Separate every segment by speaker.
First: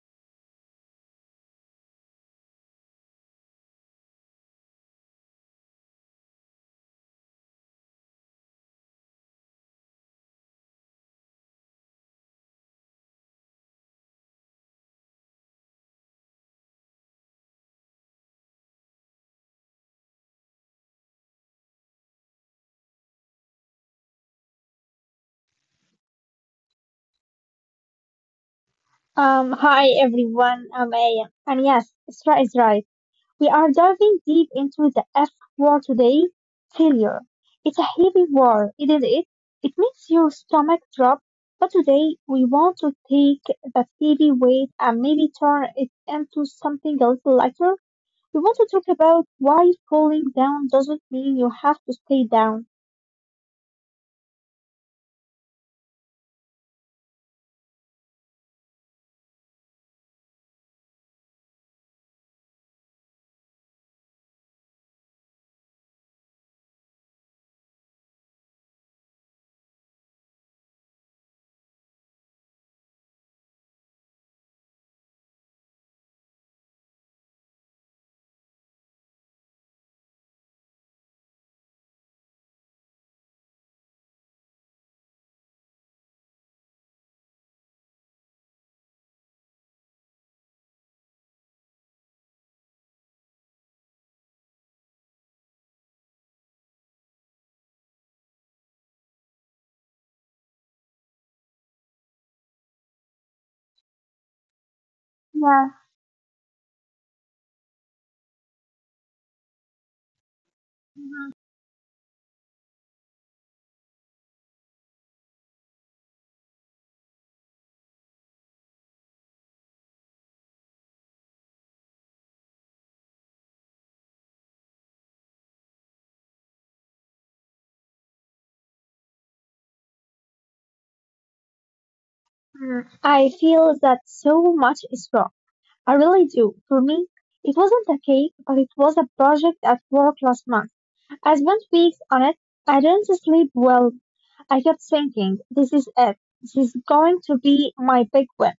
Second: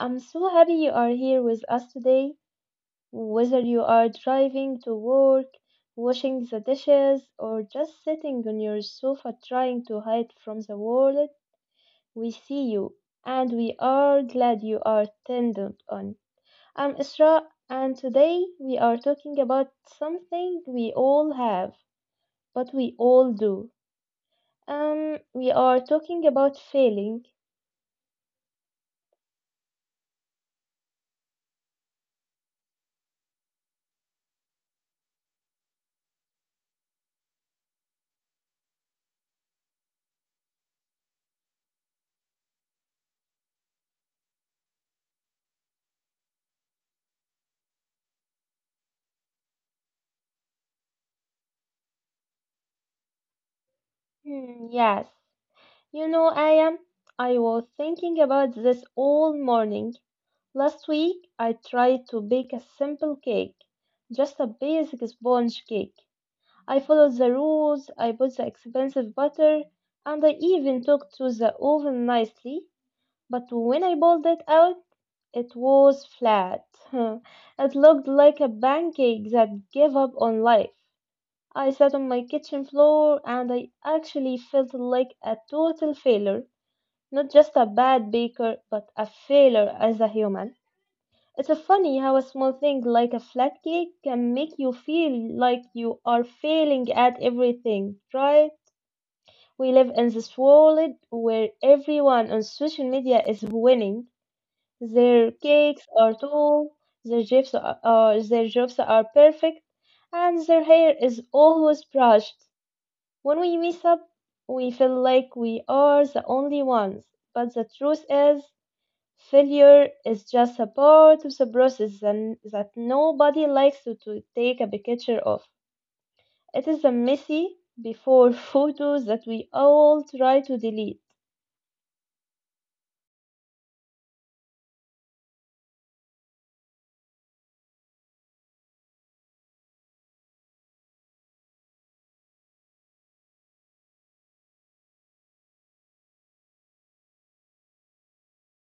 Speaker 1: I'm so happy you are here with us today. Whether you are driving to work, washing the dishes, or just sitting on your sofa trying to hide from the world, we see you and we are glad you are tended on. I'm Isra, and today we are talking about something we all have, but we all do. We are talking about failing.
Speaker 2: Hi everyone, I'm Aya. And yes, Isra is right. We are diving deep into the F word today, failure. It's a heavy word, isn't it? It makes your stomach drop, but today we want to take that heavy weight and maybe turn it into something a little lighter. We want to talk about why falling down doesn't mean you have to stay down.
Speaker 1: Hmm, yes. You know, I am. I was thinking about this all morning. Last week, I tried to bake a simple cake, just a basic sponge cake. I followed the rules, I bought the expensive butter, and I even took to the oven nicely. But when I pulled it out, it was flat. It looked like a pancake that gave up on life. I sat on my kitchen floor and I actually felt like a total failure. Not just a bad baker, but a failure as a human. It's a funny how a small thing like a flat cake can make you feel like you are failing at everything, right? We live in this world where everyone on social media is winning. Their cakes
Speaker 2: Yeah.
Speaker 1: are tall, their their jobs are perfect, and their hair is
Speaker 2: Mhm.
Speaker 1: always brushed. When we mess up, we feel like we are the only ones. But the truth is, failure is just a part of the process and that nobody likes to take a picture of. It is the messy before photos that we all try to delete.
Speaker 2: Mhm. I feel that so much is wrong. I really do. For me, it wasn't a cake, but it was a project at work last month. I spent weeks on it. I didn't sleep well. I kept thinking, this is it. This is going to be my big win.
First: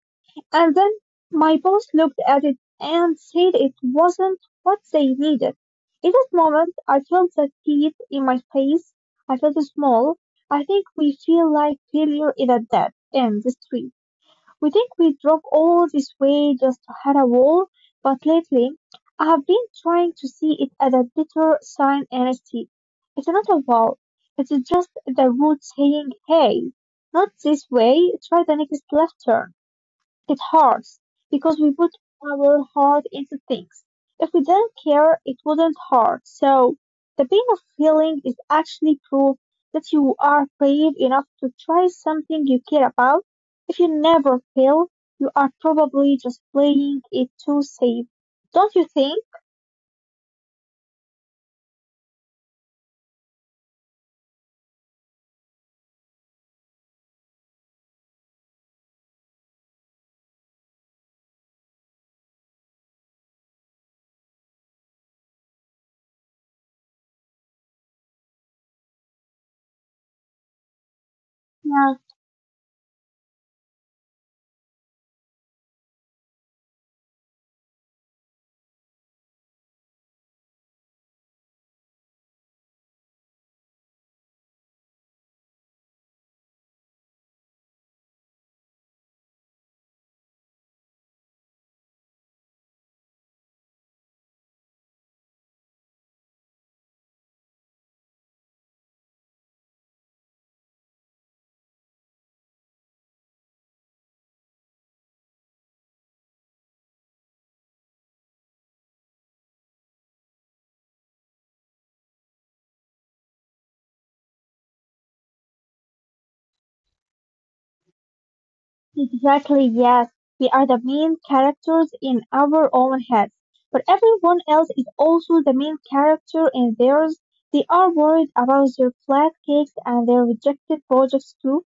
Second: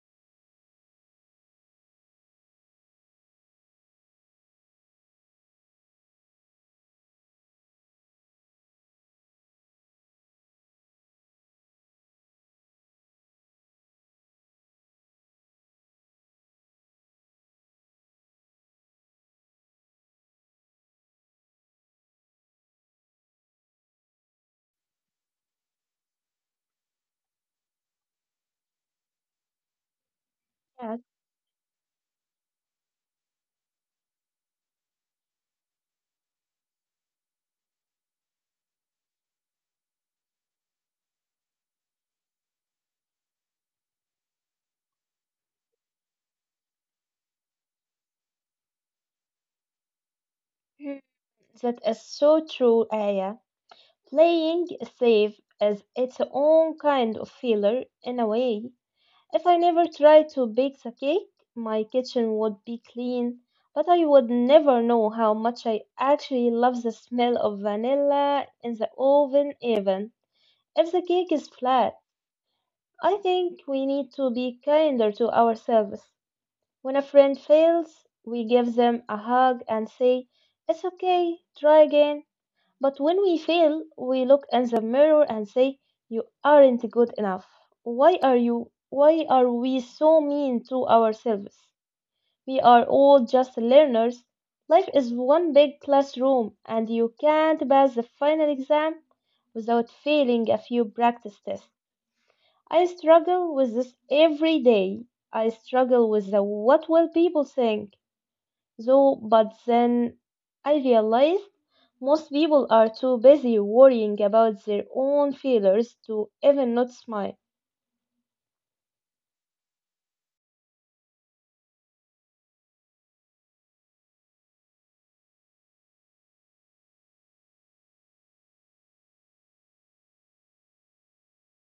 Speaker 2: And then my boss looked at it and said it wasn't what they needed. In that moment, I felt the heat in my face. I felt small. I think we feel like failure in a dead end the street. We think we drove all this way just to hit a wall, but lately I have been trying to see it as a better sign instead. It's not a wall, it's just the road saying, hey, not this way, try the next left turn. It hurts
Speaker 1: Yes.
Speaker 2: because we put our heart into things. If we didn't care, it wouldn't hurt. So the pain of feeling is actually proof that you are brave enough to try something you care about. If you never fail, you are probably just playing it too safe. Don't you think?
Speaker 1: Hmm, that is so true, Aya. Playing safe is its own kind of failure in a way. If I never tried to bake the cake, my kitchen would be clean, but I would never know how much I actually love the smell of vanilla in the oven, even if the cake is
Speaker 2: Yeah.
Speaker 1: flat. I think we need to be kinder to ourselves. When a friend fails, we give them a hug and say, it's okay, try again. But when we fail, we look in the mirror and say, you aren't good enough. Why are you? Why are we so mean to ourselves? We are all just learners. Life is one big classroom, and you can't pass the final exam without failing a few practice tests. I struggle with this every day. I struggle with the what will people think? So, but then I realized most people are too busy worrying about their own failures to even notice mine.
Speaker 2: Exactly, yes. We are the main characters in our own heads, but everyone else is also the main character in theirs. They are worried about their flat cakes and their rejected projects too.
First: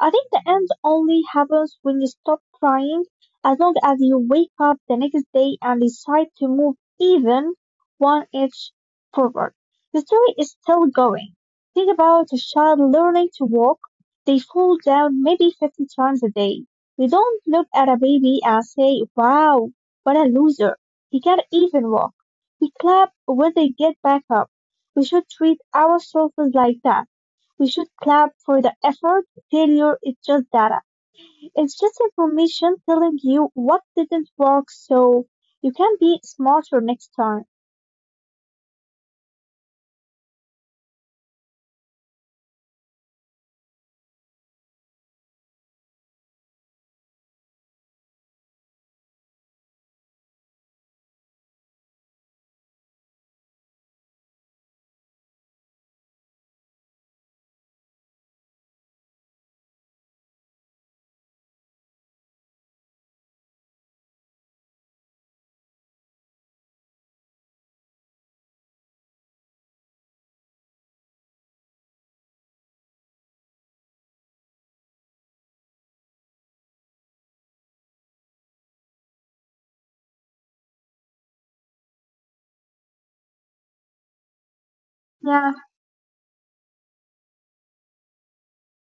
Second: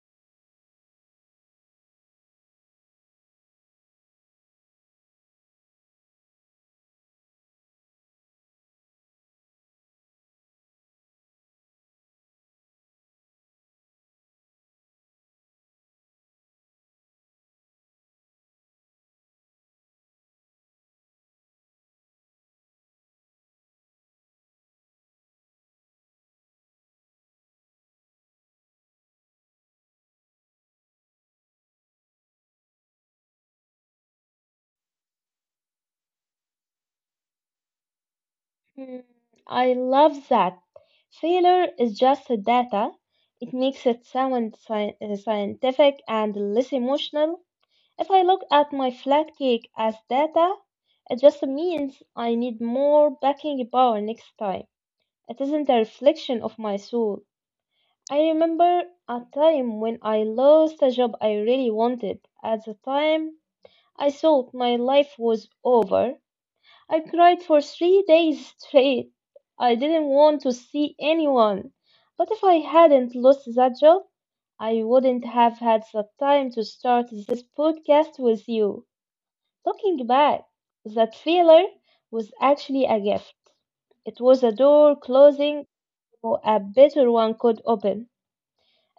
Speaker 2: I think the end only happens when you stop trying, as long as you wake up the next day and decide to move even one inch forward. The story is still going. Think about a child learning to walk. They fall down maybe 50 times a day. We don't look at a baby and say, wow, what a loser. He can't even walk. We clap when they get back up. We should treat ourselves like that. We should clap for the effort. Failure is just data. It's just information telling you what didn't work so you can be smarter next time.
Speaker 1: Hmm, I love that. Failure is just a data. It makes it sound scientific and less emotional. If I look at my flat cake as data, it just means I need more baking power next time. It isn't a reflection of my soul. I remember a time when I lost a job I really wanted. At the time, I thought my life was over. I cried for 3 days straight. I didn't want to see anyone. But if I hadn't lost that job, I wouldn't have had the time to start this podcast with you. Looking back, that failure was actually a gift. It was a door
Speaker 2: Yeah.
Speaker 1: closing so a better one could open.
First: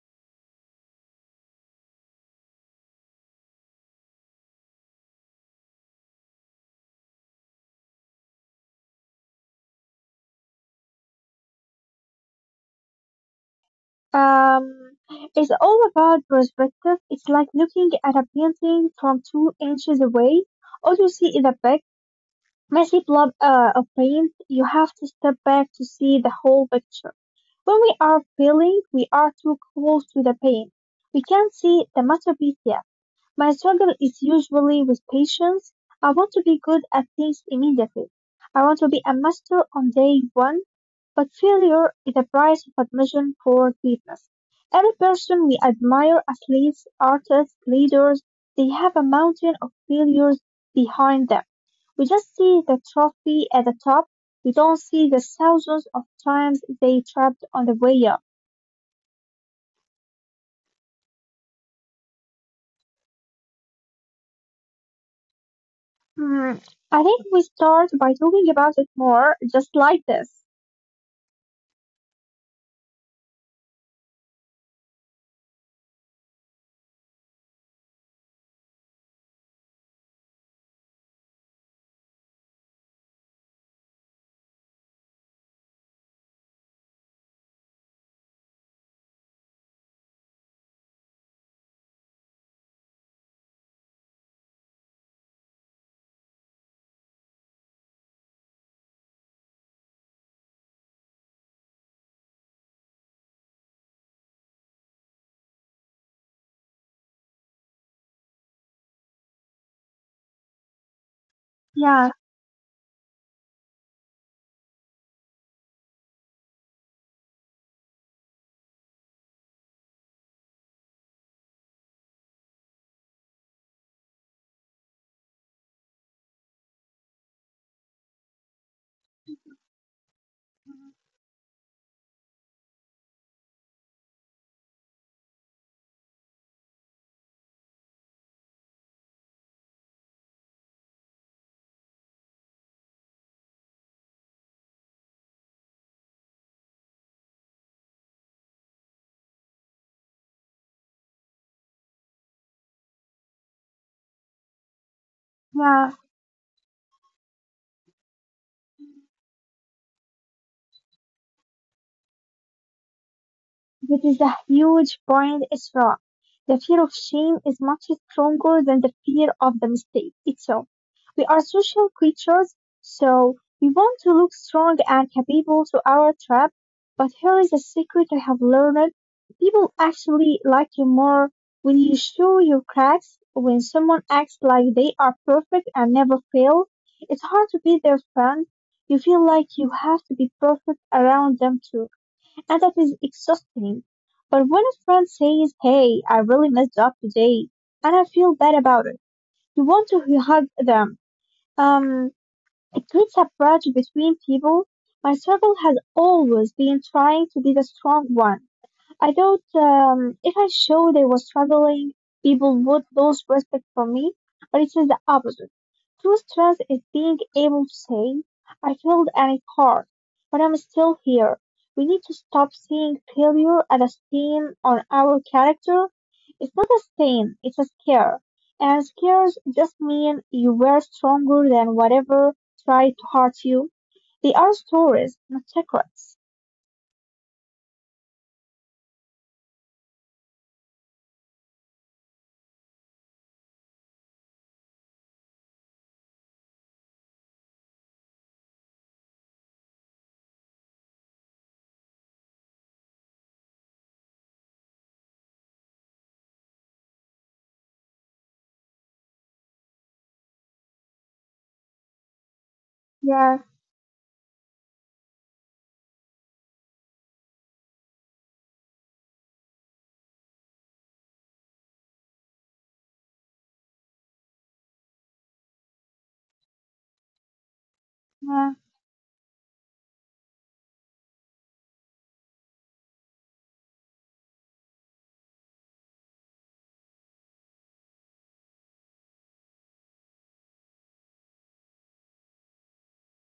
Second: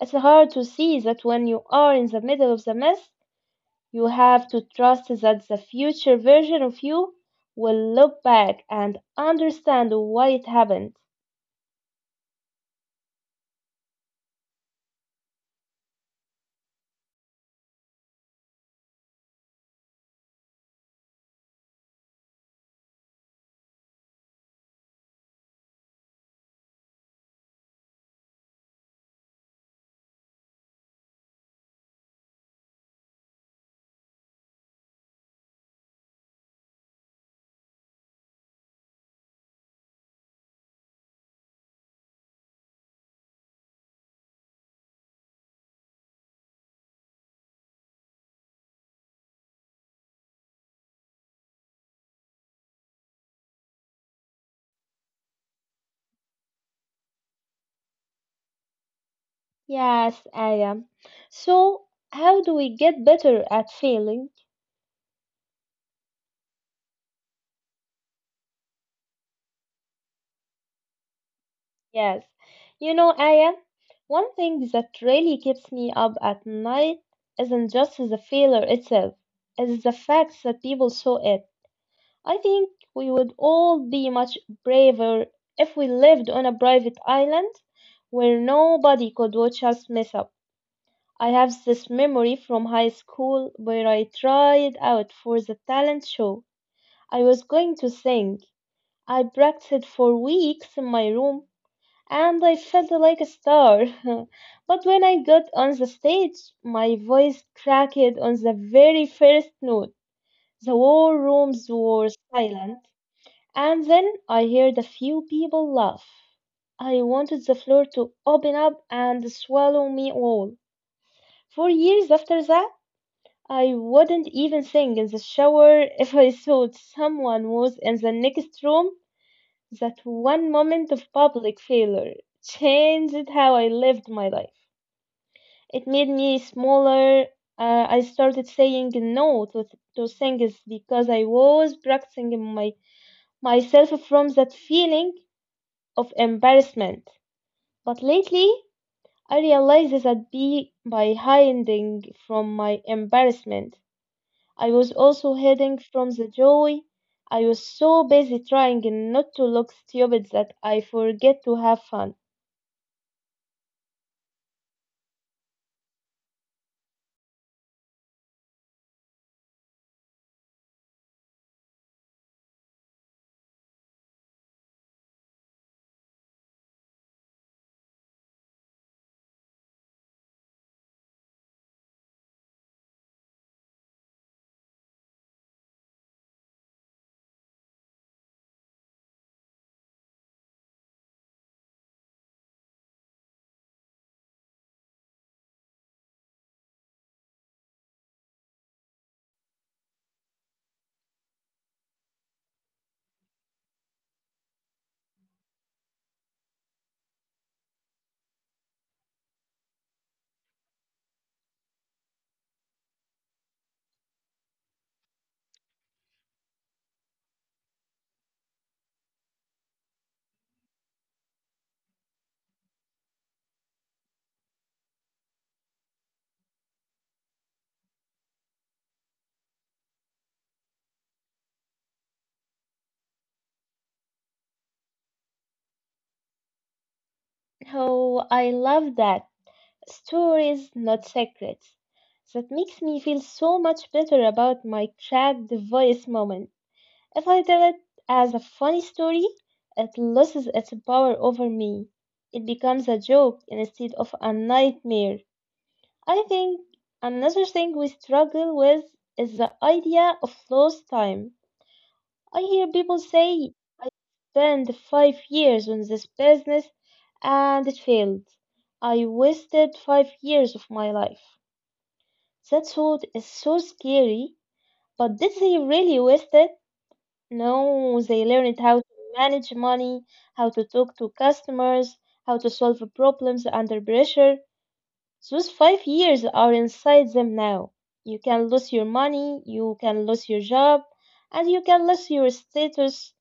Speaker 1: It's hard to see that when you are in the middle of the mess, you have to trust that the future version of you will look back and understand why it happened.
Speaker 2: Um, it's all about perspective. It's like looking at a painting from 2 inches away. All you see is a back messy blob of paint. You have to step back to see the whole picture. When we are peeling, we are too close to the paint. We can't see the masterpiece yet. My struggle is usually with patience. I want to be good at things immediately. I want to be a master on day one, but failure is the price of admission for greatness. Every person we admire, athletes, artists, leaders, they have a mountain of failures behind them. We just see the trophy at the top. We don't see the thousands of times they trapped on the way up.
Speaker 1: Yes, I am. So, how do we get better at failing?
Speaker 2: Hmm. I think we start by talking about it more, just like this.
Speaker 1: Yes. You know, Aya, one thing that really keeps me up at night isn't just the failure itself, it's the fact that people saw it. I think we would all be much braver if we lived on a private island where nobody could watch us mess up. I have this memory from high school where I tried out for the talent show. I was going to sing. I practiced for weeks in my room and I felt like a star. But when I got on the stage, my voice cracked on the very first note. The whole rooms
Speaker 2: Yeah,
Speaker 1: were silent. And then I heard a few people laugh. I wanted the floor to open up and swallow me all. For years after that, I wouldn't even sing in the shower if I thought someone was in the next room. That one moment of public failure changed how I lived my life. It made me smaller. I started saying no to things because I was protecting myself from that feeling of embarrassment. But lately, I realized that by hiding from my embarrassment, I was also hiding
Speaker 2: yeah.
Speaker 1: from the joy. I was so busy trying not to look stupid that I forget to have fun.
Speaker 2: That is a huge point, it's wrong. The fear of shame is much stronger than the fear of the mistake itself. We are social creatures, so we want to look strong and capable to our tribe. But here is a secret I have learned. People actually like you more when you show your cracks, when someone acts like they are perfect and never fail. It's hard to be their friend. You feel like you have to be perfect around them too, and that is exhausting. But when a friend says, "Hey, I really messed up today and I feel bad about it," you want to hug them. Um, it creates a bridge between people. My circle has always been trying to be the strong one. I thought, if I showed I was struggling, people would lose respect for me, but it's the opposite. True strength is being able to say, "I failed and it hurt, but I'm still here." We need to stop seeing failure as a stain on our character. It's not a stain, it's a scare. And scares just mean you were stronger than whatever tried to hurt you. They are stories, not secrets.
Speaker 1: Oh, I love that. Stories, not secrets. That makes me feel so much better about my cracked voice moment. If I tell it as a funny story, it loses its power over me. It becomes a joke instead of a nightmare. I think another thing we struggle with is the idea of lost time. I hear people
Speaker 2: Yeah.
Speaker 1: say, I spent 5 years on this business and it failed. I wasted 5 years of my life. That thought is so scary, but did they really waste it? No, they
Speaker 2: Yeah.
Speaker 1: learned how to manage money, how to talk to customers, how to solve problems under pressure. Those 5 years are inside them now. You can lose your money, you can lose your job, and you can lose your status,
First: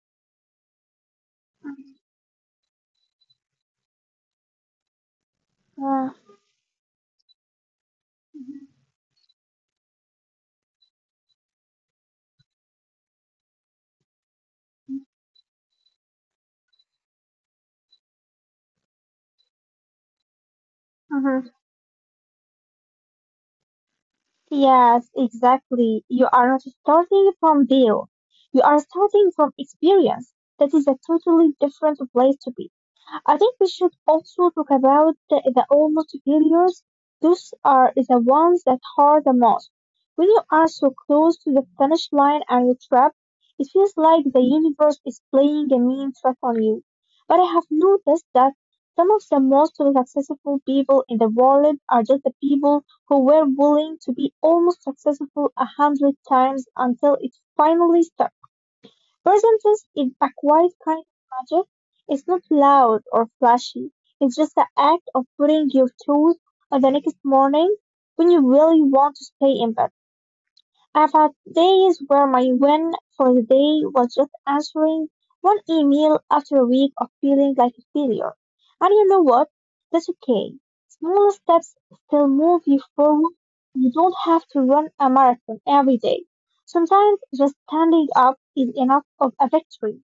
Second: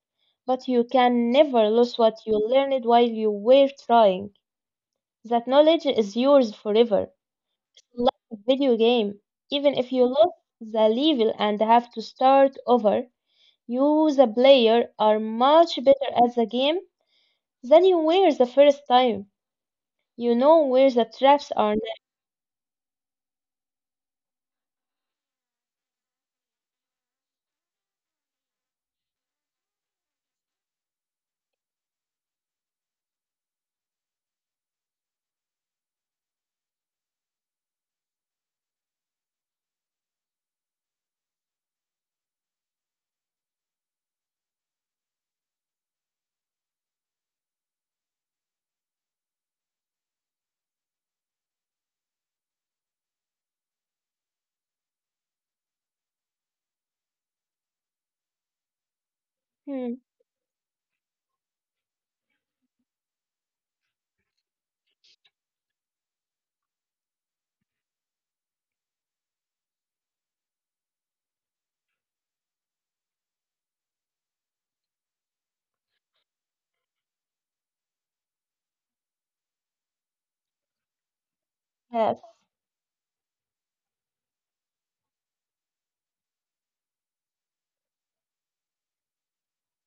Speaker 1: but you can never lose what you learned while you were trying. That knowledge
Speaker 2: Yeah.
Speaker 1: is yours forever. Like a video game, even if you lose the level and have to start over, you, the player, are much better at the game than you were the first time. You know where the
Speaker 2: Hmm.
Speaker 1: traps are now.
Speaker 2: Yes, exactly. You are not starting from zero. You are starting from experience. That is a totally different place to be. I think we should also talk about the almost failures. Those are the ones that hurt the most. When you are so close to the finish line and you are trapped, it feels like the universe is playing a mean trick on you. But I have noticed that some of the most successful people in the world are just the people who were willing to be almost successful a hundred times until it finally stuck. Percentage
Speaker 1: Hmm,
Speaker 2: is a quiet kind of magic. It's not loud or flashy. It's just the act of putting your tooth on the next morning when you really want to stay in bed. I've had days where my win for the day was just answering one email after a week of feeling like a failure. And you know what? That's okay. Small steps still
Speaker 1: yes,
Speaker 2: move you forward. You don't have to run a marathon every day. Sometimes just standing up is enough of a victory.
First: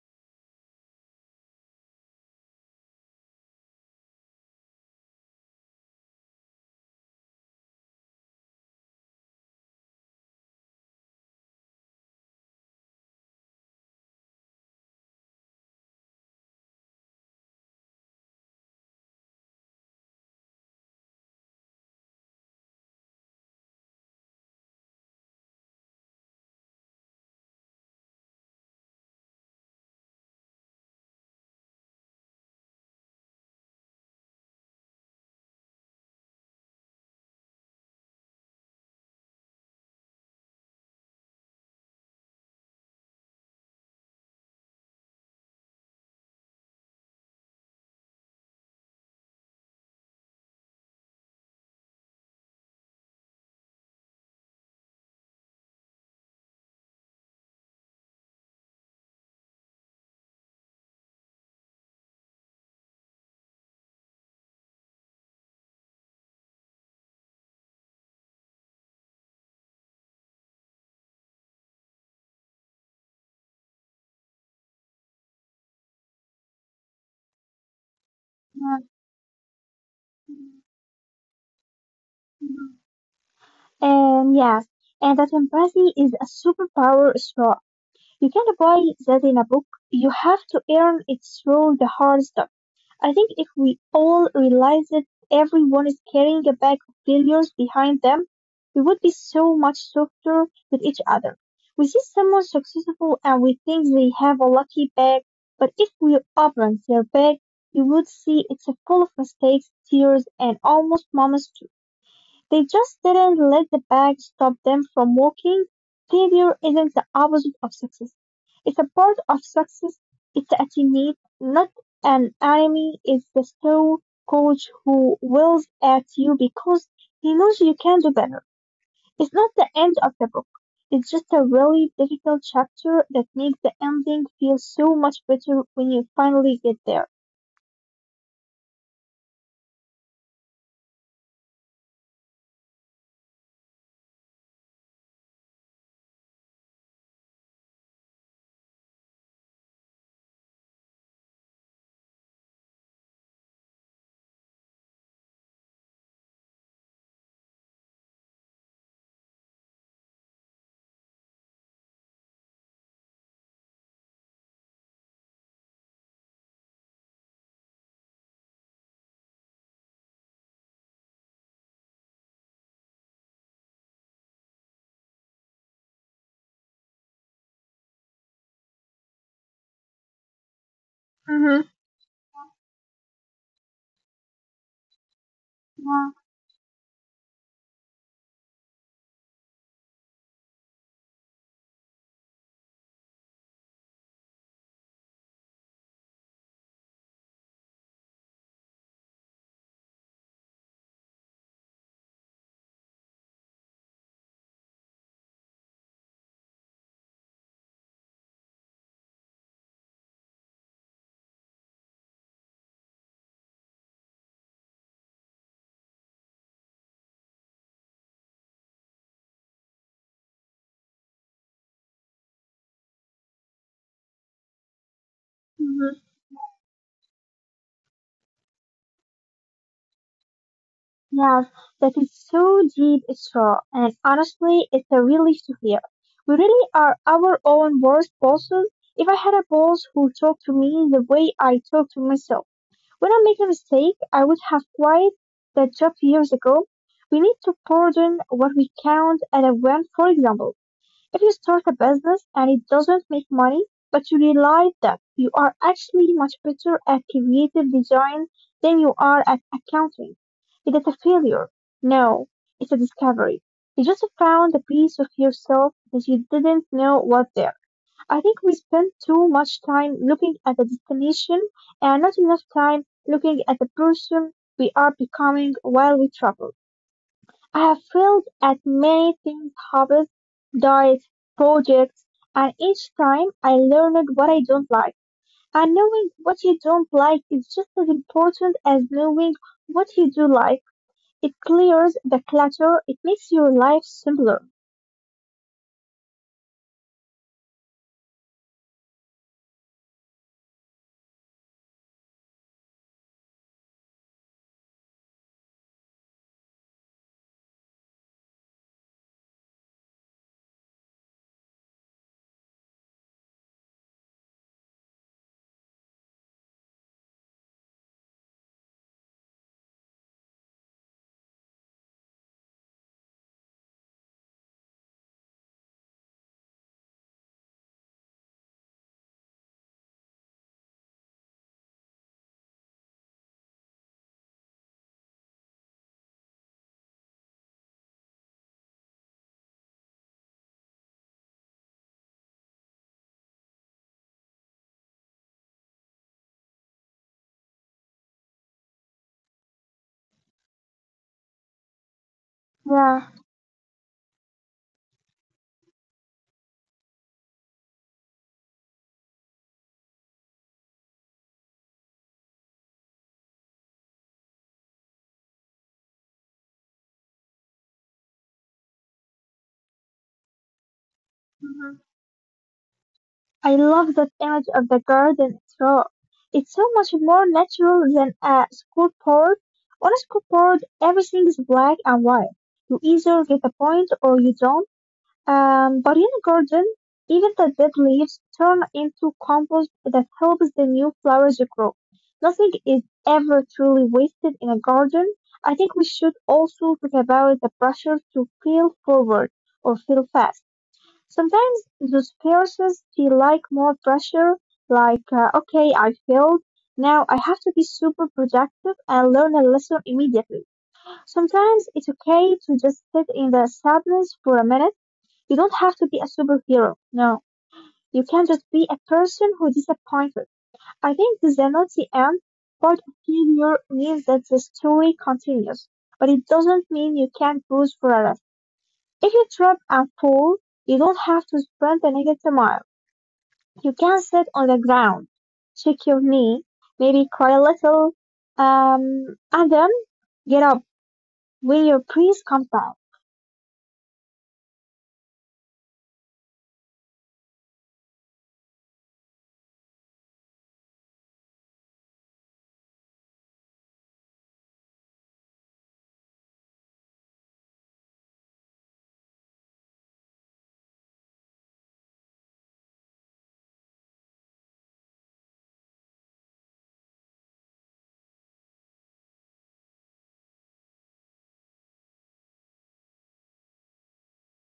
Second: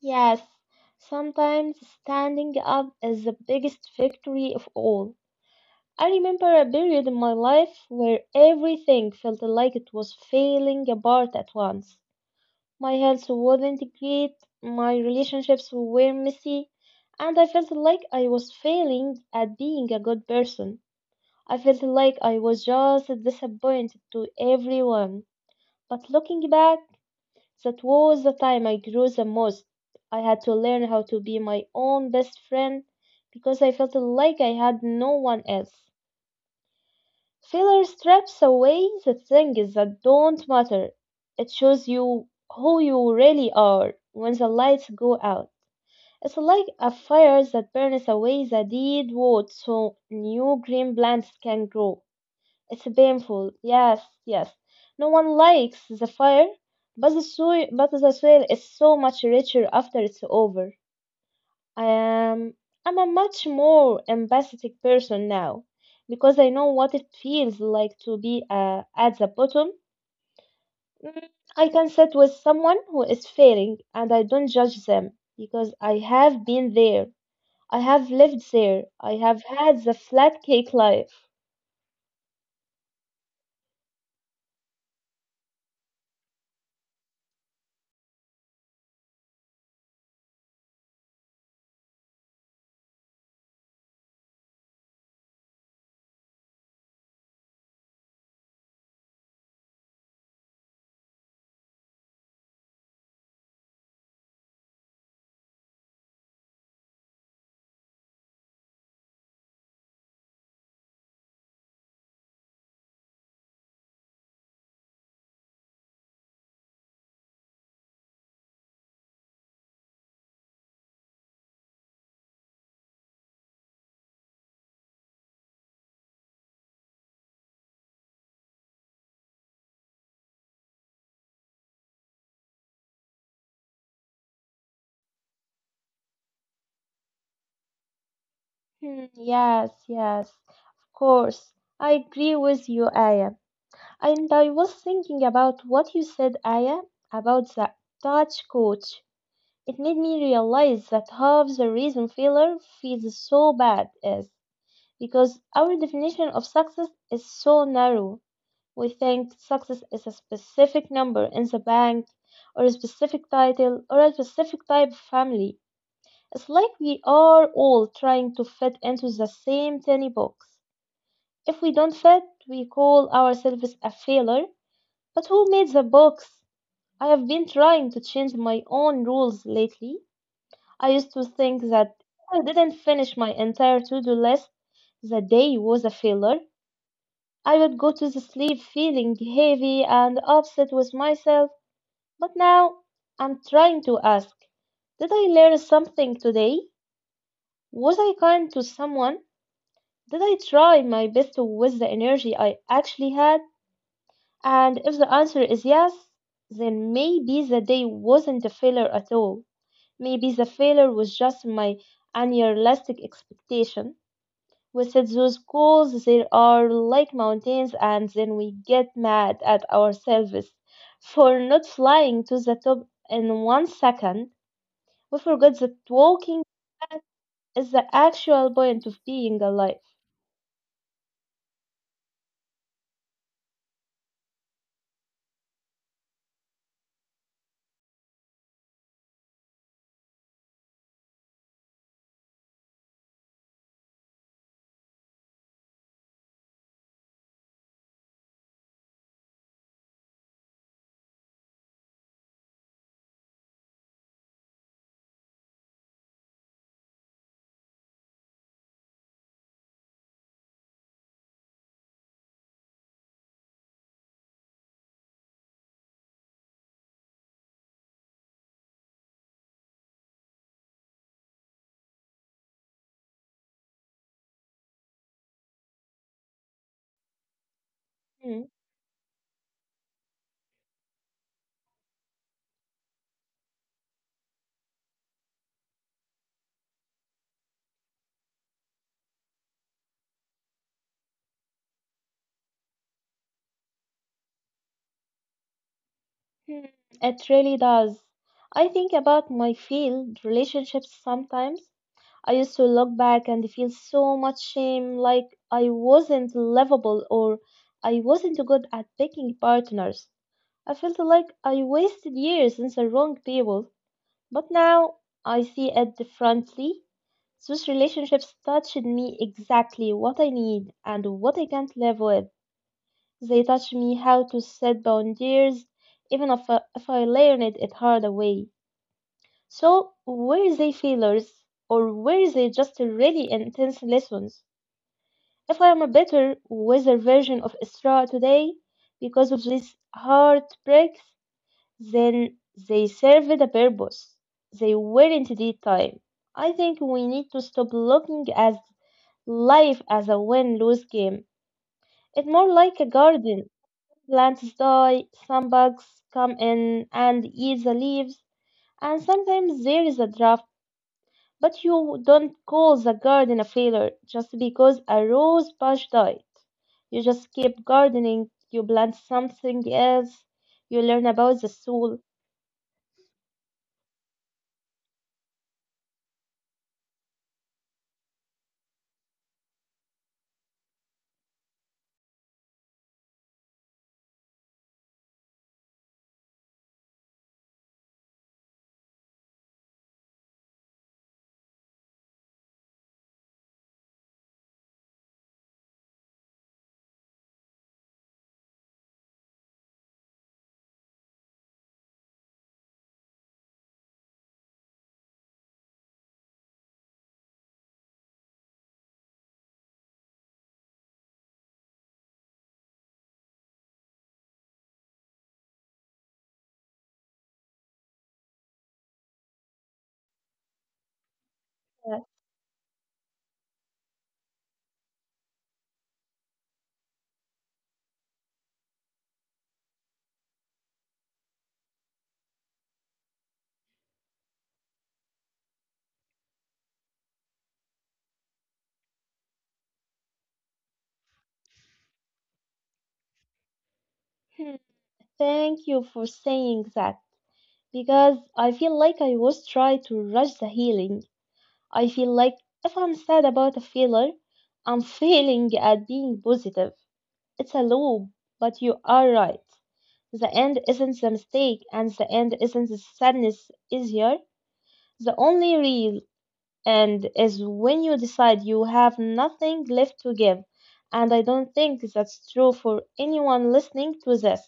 Speaker 1: yes. Sometimes standing up is the biggest victory of all. I remember a period in my life where everything felt like it was falling apart at once. My health wasn't great, my relationships were messy, and I felt like I was failing at being a good person. I felt like I was just disappointed to everyone. But looking back, that was the time I grew the most. I had to learn how to be my own best friend because I felt like I had no one else. Failure strips away the things that don't matter. It shows you who you really are when the lights go out. It's like a fire that burns away the dead wood so new green plants can grow. It's painful. Yes, yes. No one likes the fire, but the soil is so much richer after it's over. I am, I'm a much more empathetic person now, because I know what it feels like to be at the bottom. Mm, I can sit with someone who is failing, and I don't judge them because I have been there. I have lived there. I have had the flat cake life.
Speaker 2: Mm. And yes, and that empathy is a superpower straw. You can't buy that in a book. You have to earn it through the hard stuff. I think if we all realized that everyone is carrying a bag of failures behind them, we would be so much softer with each other. We see someone successful and we think they have a lucky bag, but if we opened their bag, we would see it's full of mistakes, tears, and almost moments. They just didn't let the bag stop them from walking. Failure isn't the opposite of success. It's a part of success. It's a teammate, not an enemy. It's the slow coach who wills at you because he knows you can do better. It's not the end of the book. It's just a really difficult chapter that makes the ending feel so much better when you finally get there.
Speaker 1: Hmm, yes, yes, of course. I agree with you, Aya. And I was thinking about what you said, Aya, about the touch coach. It made me realize that half the reason failure feels so bad is because our definition of success is so narrow. We think success is a specific number in the bank, or a specific title, or a specific type of family. It's like we are all trying to fit into the same tiny box. If we don't fit, we call ourselves a failure. But who made the box? I have been trying to change my own rules lately. I used to
Speaker 2: Mm-hmm.
Speaker 1: think that if I didn't finish my entire to do list, the day was a
Speaker 2: Yeah.
Speaker 1: failure. I would go to the sleep feeling heavy and upset with myself. But now I'm trying to ask, did I learn something today? Was I kind to someone? Did I try my best with the energy I actually had? And if the answer is yes, then maybe the day wasn't a failure at all. Maybe the failure was just my unrealistic expectation. We set those goals, they are like mountains, and then we get mad at ourselves for not flying to the top in 1 second. We forget that
Speaker 2: Mhm.
Speaker 1: walking back is the actual point of being alive.
Speaker 2: Yes, that is so deep, it's raw, and honestly, it's a relief to hear. We really are our own worst bosses. If I had a boss who talked to me the way I talk to myself when I make a mistake, I would have quit that job years ago. We need to pardon what we count as a win, for example. If you start a business and it doesn't make money, but you realize that you are actually much better at creative design than you are at accounting, is it a failure? No, it's a discovery. You just found a piece of yourself that you didn't know was there. I think we spend too much time looking at the destination and not enough time looking at the person we are becoming while we travel. I have failed
Speaker 1: Hmm.
Speaker 2: at many things: hobbies, diets, projects, and each time I learned what I don't like. And knowing what you don't like is just as important as knowing what you do like. It clears the clutter, it makes your life simpler.
Speaker 1: Hmm. It really does. I think about my failed relationships sometimes. I used to look back and feel so much shame, like I wasn't lovable or I wasn't good at picking partners. I felt like I wasted years in the wrong people. But now I see it differently. Those relationships touched me exactly what I need and what I can't live with. They touched me how to set boundaries, even if I learned it hard way. So, were they failures or were they just really intense lessons? If I am a better, wiser version of Isra today because of these heartbreaks, then they served a purpose. They weren't dead time. I think we need to stop looking at life as a win lose game. It's more like a
Speaker 2: Yeah.
Speaker 1: garden. Plants die, some bugs come in and eat the leaves, and sometimes there is a drought. But you don't call the garden a failure just because a rose bush died. You just keep gardening, you plant something else, you learn about the
Speaker 2: Mhm.
Speaker 1: soul.
Speaker 2: I love that image of the garden itself. It's so much more natural than a scoreboard. On a scoreboard, everything is black and white. You either get a point or you don't. But in a garden, even the dead leaves turn into compost that helps the new flowers grow. Nothing is ever truly wasted in a garden. I think we should also talk about the pressure to feel forward or feel fast. Sometimes those persons feel like more pressure, like, okay, I failed. Now I have to be super productive and learn a lesson immediately. Sometimes it's okay to just sit in the sadness for a minute. You don't have to be a superhero. No, you can just be a person who disappointed. I think this is not the
Speaker 1: Yeah.
Speaker 2: end. Part of failure means that the story continues, but it doesn't mean you can't lose forever. If you trip and fall, you don't have to sprint the next mile. You can sit on the ground, check your knee, maybe cry a little, and then get up when your breath comes down.
Speaker 1: Hmm. Thank you for saying that, because I feel like I was trying to rush the healing. I feel like if I'm sad about a failure, I'm failing at being positive. It's a loop, but you are right. The end isn't the mistake, and the end isn't the sadness is here. The only real end is when you decide you have nothing left to give. And I don't think that's true for anyone listening to this.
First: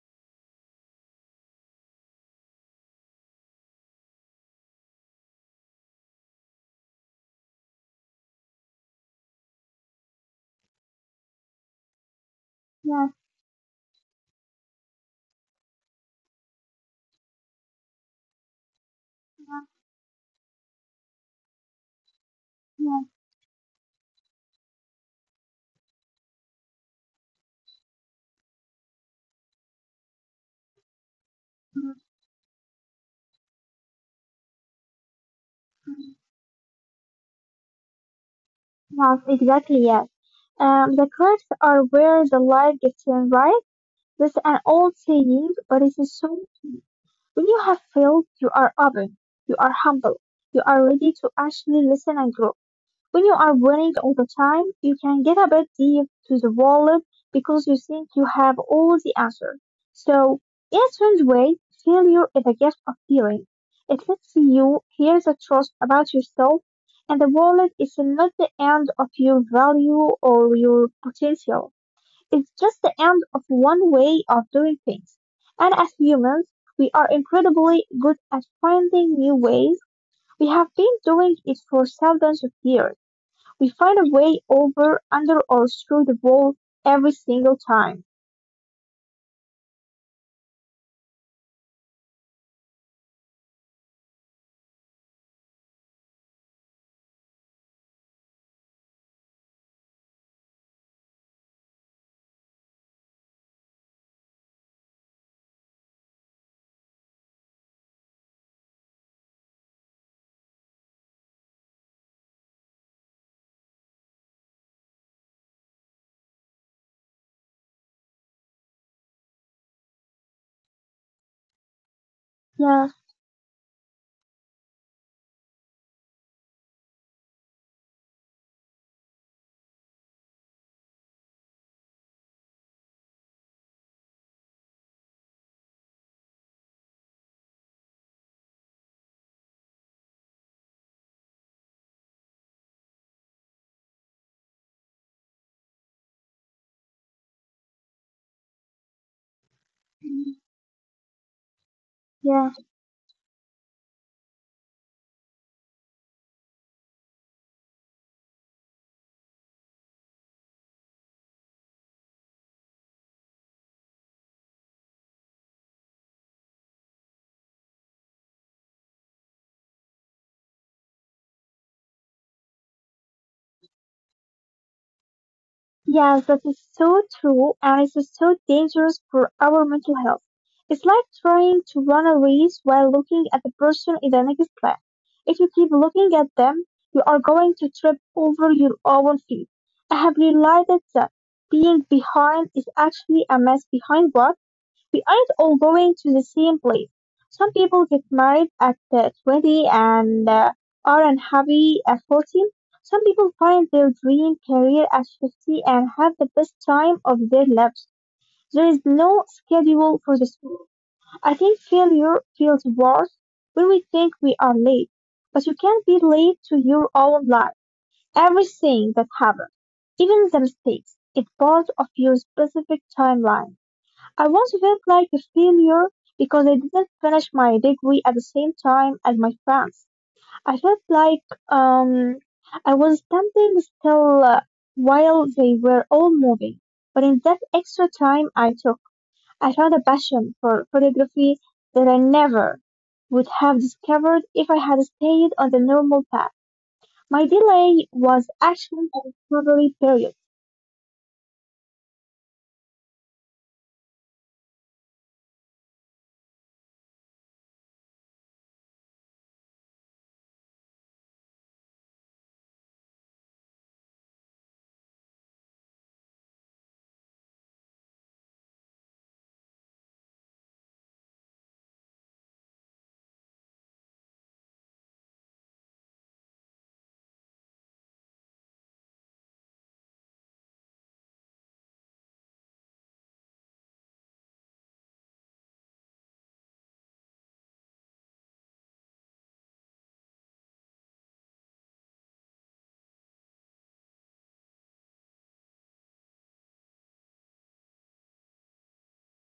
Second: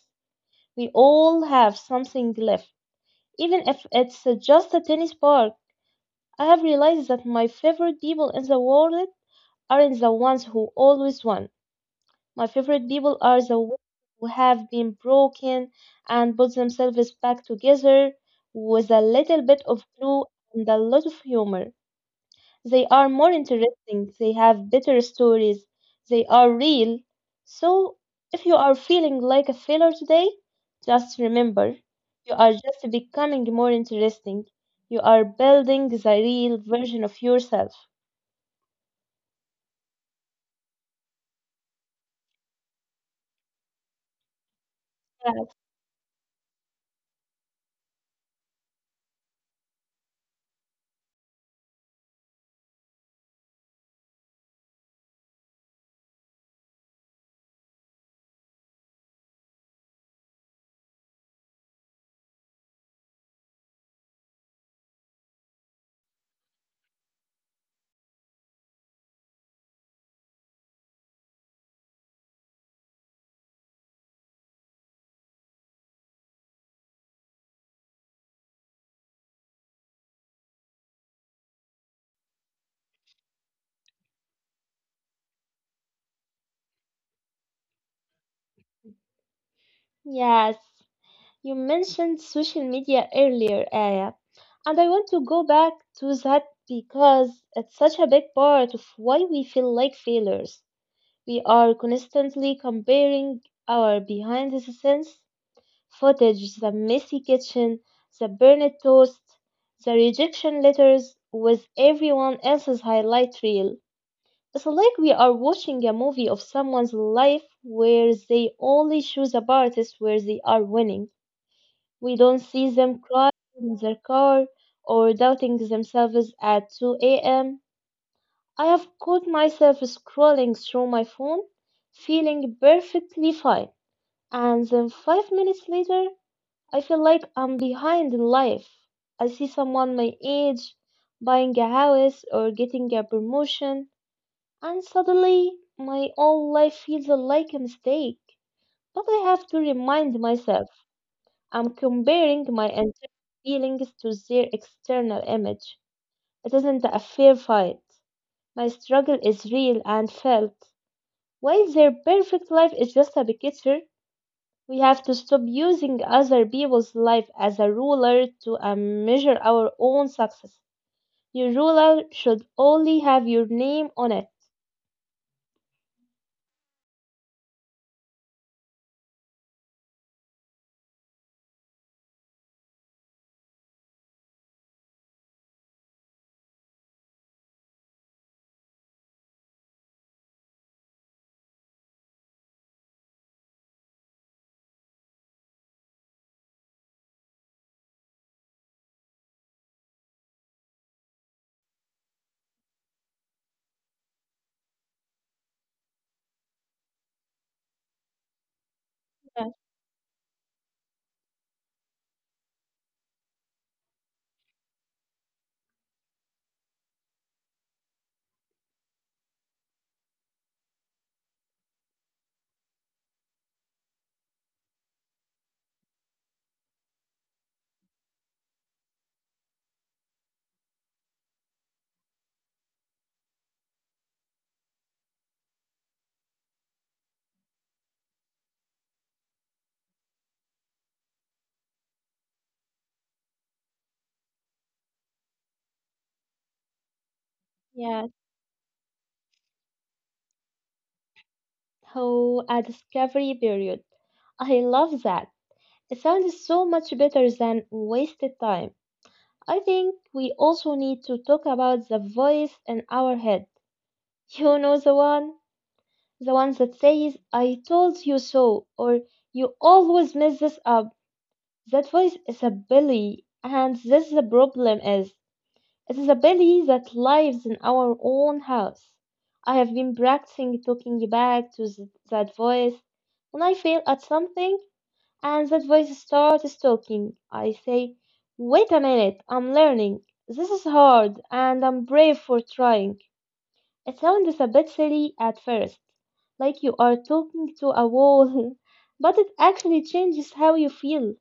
Speaker 1: We all have something left, even if it's just a tennis ball. I have realized that my favorite people in the world aren't the ones who always won. My favorite
Speaker 2: Yes,
Speaker 1: people are the ones who have been broken and put themselves back together with a little bit of glue and a lot of humor. They are
Speaker 2: yes,
Speaker 1: more interesting, they have better stories, they are real. So, if you are feeling like a failure today, just remember,
Speaker 2: yes.
Speaker 1: you are just becoming more interesting. You are building the real version of yourself.
Speaker 2: Yes, exactly, yes. The cliffs are where the light gets in, right? That's an old
Speaker 1: Yes,
Speaker 2: saying, but it is so true. When you have failed, you are open, you are humble, you are ready to actually listen and grow. When you are winning all the time, you can get a bit deep to the wallet because you think you have all the answers. So, in a strange way, failure is a gift of feeling. It lets you hear the truth about yourself, and the wallet is not the end of your value or your potential. It's just the end of one way of doing things. And as humans, we are incredibly good at finding new ways. We have been doing it for thousands of years. We find a way over, under, or through the wall every single time.
Speaker 1: yes. You mentioned social media earlier, Aya, and I want to go back to that because it's such a big part of why we feel like failures. We are constantly comparing our behind the scenes footage, the messy kitchen, the burned toast, the rejection letters with everyone else's highlight reel. It's like we are watching a movie of someone's life where they only choose the parties where they are winning. We don't see
Speaker 2: Yeah,
Speaker 1: them crying in their car or doubting themselves at 2 a.m. I have caught myself scrolling through my phone, feeling perfectly fine, and then 5 minutes later, I feel like I'm behind in life. I see someone my age buying a house or getting a promotion, and suddenly my own life feels like a mistake. But I have to remind myself, I'm comparing
Speaker 2: yeah.
Speaker 1: my internal feelings to their external image. It isn't a fair fight. My struggle is real and felt. While their perfect life is just a picture, we have to stop using other people's life as a ruler to measure our own success. Your ruler should only have your name on it.
Speaker 2: Yeah, that is so true, and it is so dangerous for our mental health. It's like trying to run a race while looking at the person in the next lap. If you keep looking at them, you are going to trip over your own feet. I have realized that being behind is actually a mess behind what. We aren't all going to the same place. Some people get married at 20 and are unhappy at 40. Some people find their dream career at 50 and have the best time of their lives. There is no
Speaker 1: Yes,
Speaker 2: schedule for this. I think failure feels worse when we think we are late, but you can't be late to your own life. Everything that happens, even the mistakes, is part of your specific timeline. I once felt like a failure because I didn't finish my degree at the same time as my friends. I felt like I was standing still while they were all moving. But in that extra time I took, I found a passion for photography that I never would have discovered if I had stayed on the normal path. My delay
Speaker 1: yes.
Speaker 2: was actually a recovery period.
Speaker 1: Oh, a discovery period. I love that. It sounds so much better than wasted time. I think we also need to talk about the voice in our head. You know the one? The ones that says, I told you so, or you always mess this up. That voice is a bully, and this the problem is. It is a bully that lives in our own house. I have been practicing talking back to that voice. When I fail at something and that voice starts talking, I say, wait a minute, I'm learning. This is hard, and I'm brave for trying. It sounds a bit silly at first, like you are talking to a wall, but it actually changes how you feel.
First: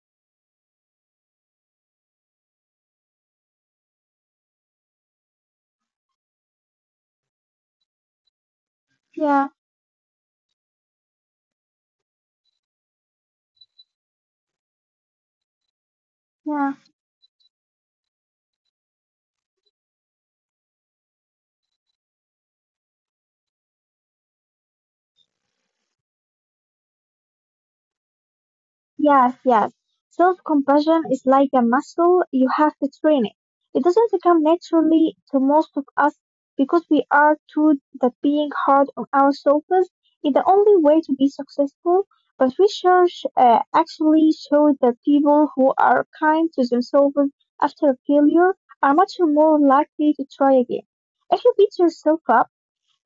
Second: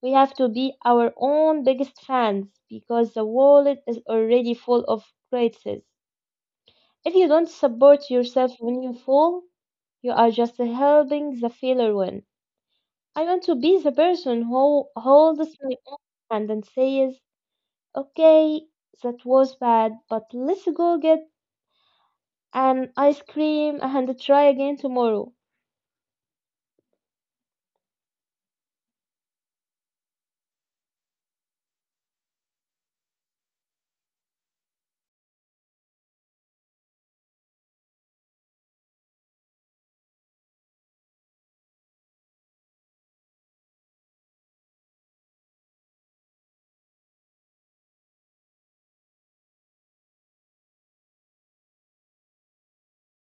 Speaker 1: We have to be our own biggest fans, because the world is already full of critics. If you don't support yourself when you fall,
Speaker 2: Yeah,
Speaker 1: you are just helping the failure win. I want to be the person who holds my own hand and says,
Speaker 2: yeah.
Speaker 1: okay, that was bad, but let's go get an ice cream and try again tomorrow.
Speaker 2: Yes, yes. Self compassion is like a muscle, you have to train it. It doesn't come naturally to most of us because we are taught that being hard on ourselves is the only way to be successful. But research actually showed that people who are kind to themselves after a failure are much more likely to try again. If you beat yourself up,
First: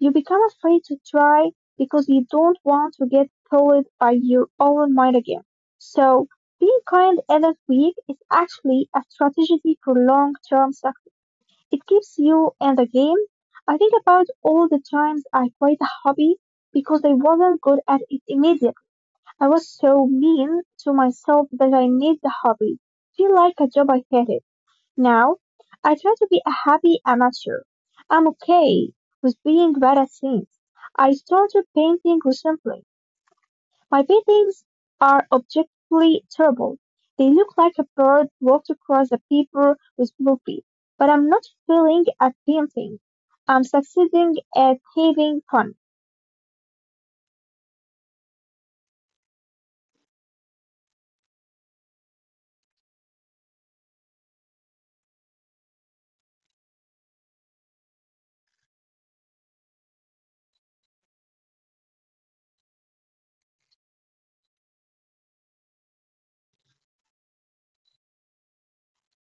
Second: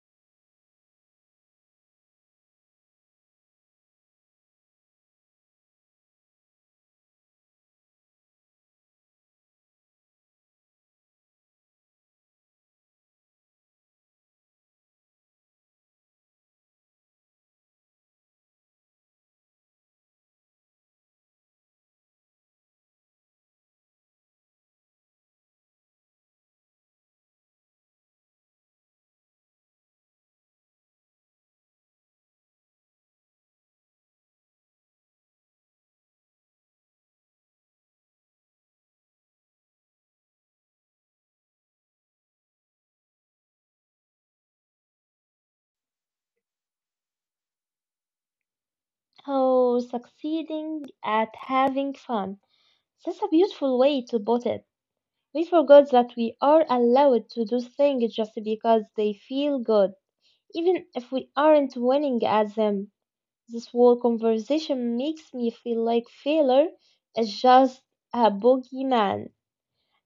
Speaker 2: you become afraid to try because you don't want to get told by your own mind again. So, being kind and that weak is actually a strategy for long term success. It keeps you in the game. I think about all the times I quit a hobby because I wasn't good at it immediately. I was so mean to myself that I made the hobby feel like a job I hated. Now, I try to be a happy amateur. I'm okay with being bad at things. I started painting recently. My paintings are objectively terrible. They look like a bird walked across the paper with blue Bloopy. But I'm not failing at painting. I'm succeeding at having fun.
Speaker 1: Oh, succeeding at having fun. That's a beautiful way to put it. We forgot that we are allowed to do things just because they feel good, even if we aren't winning at them. This whole conversation makes me feel like failure is just a boogeyman.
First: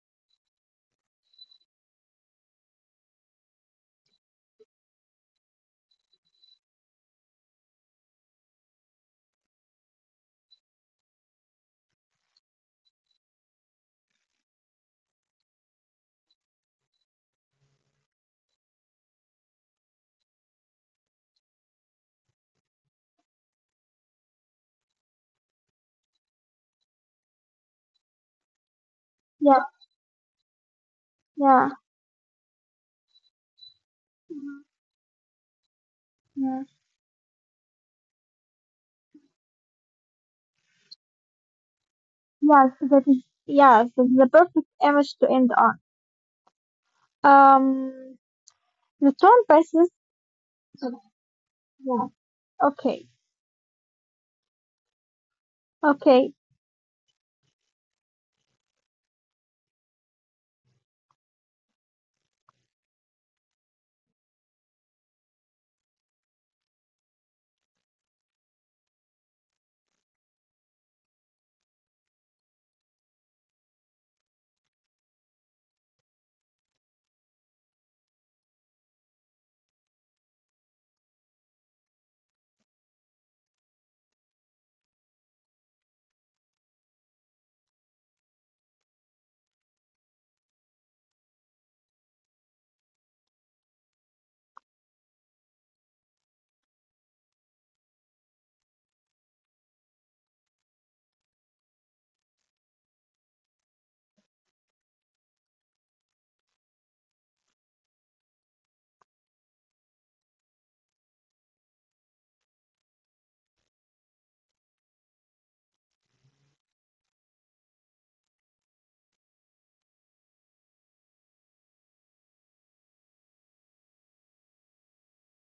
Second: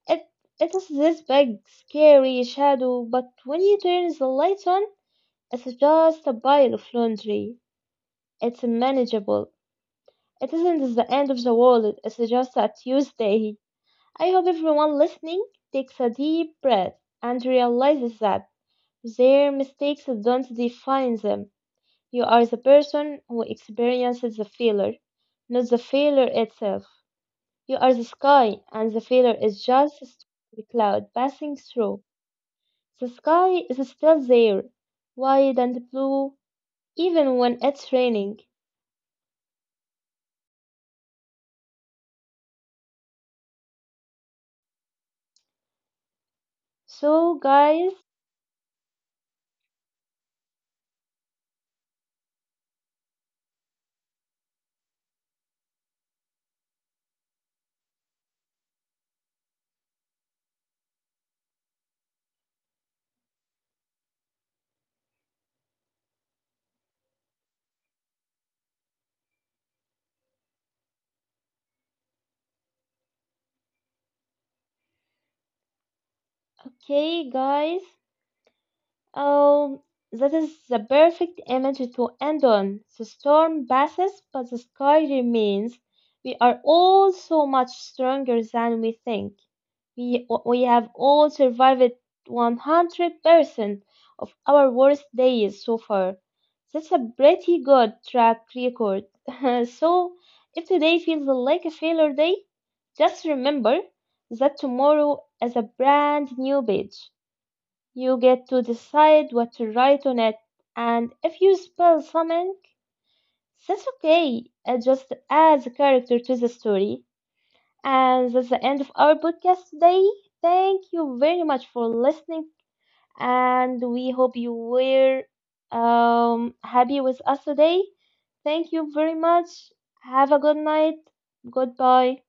Speaker 1: It, it is this big, scary shadow, but when you turn the lights on, it's just a pile of laundry. It's manageable. It isn't the end of the world, it's just a Tuesday. I hope everyone listening takes a deep breath and realizes that their mistakes don't define them. You are the person who experiences the failure, not the failure itself. You are the sky, and the failure
Speaker 2: Yeah,
Speaker 1: is just a stormy cloud passing
Speaker 2: yeah.
Speaker 1: through. The sky is still there, wide and blue, even when it's raining.
Speaker 2: Yeah.
Speaker 1: So,
Speaker 2: Yes,
Speaker 1: guys,
Speaker 2: that is, yes, that is the perfect image to end on. Um, the torn passes. Yeah. Okay. Okay.
Speaker 1: okay, guys, oh, that is the perfect image to end on. The storm passes, but the sky remains. We are all so much stronger than we think. We have all survived 100% of our worst days so far. That's a pretty good track record. So, if today feels like a failure day, just remember that tomorrow is a brand new page. You get to decide what to write on it, and if you spell something, that's okay. It just adds a character to the story. And that's the end of our podcast today. Thank you very much for listening, and we hope you were happy with us today. Thank you very much. Have a good night. Goodbye.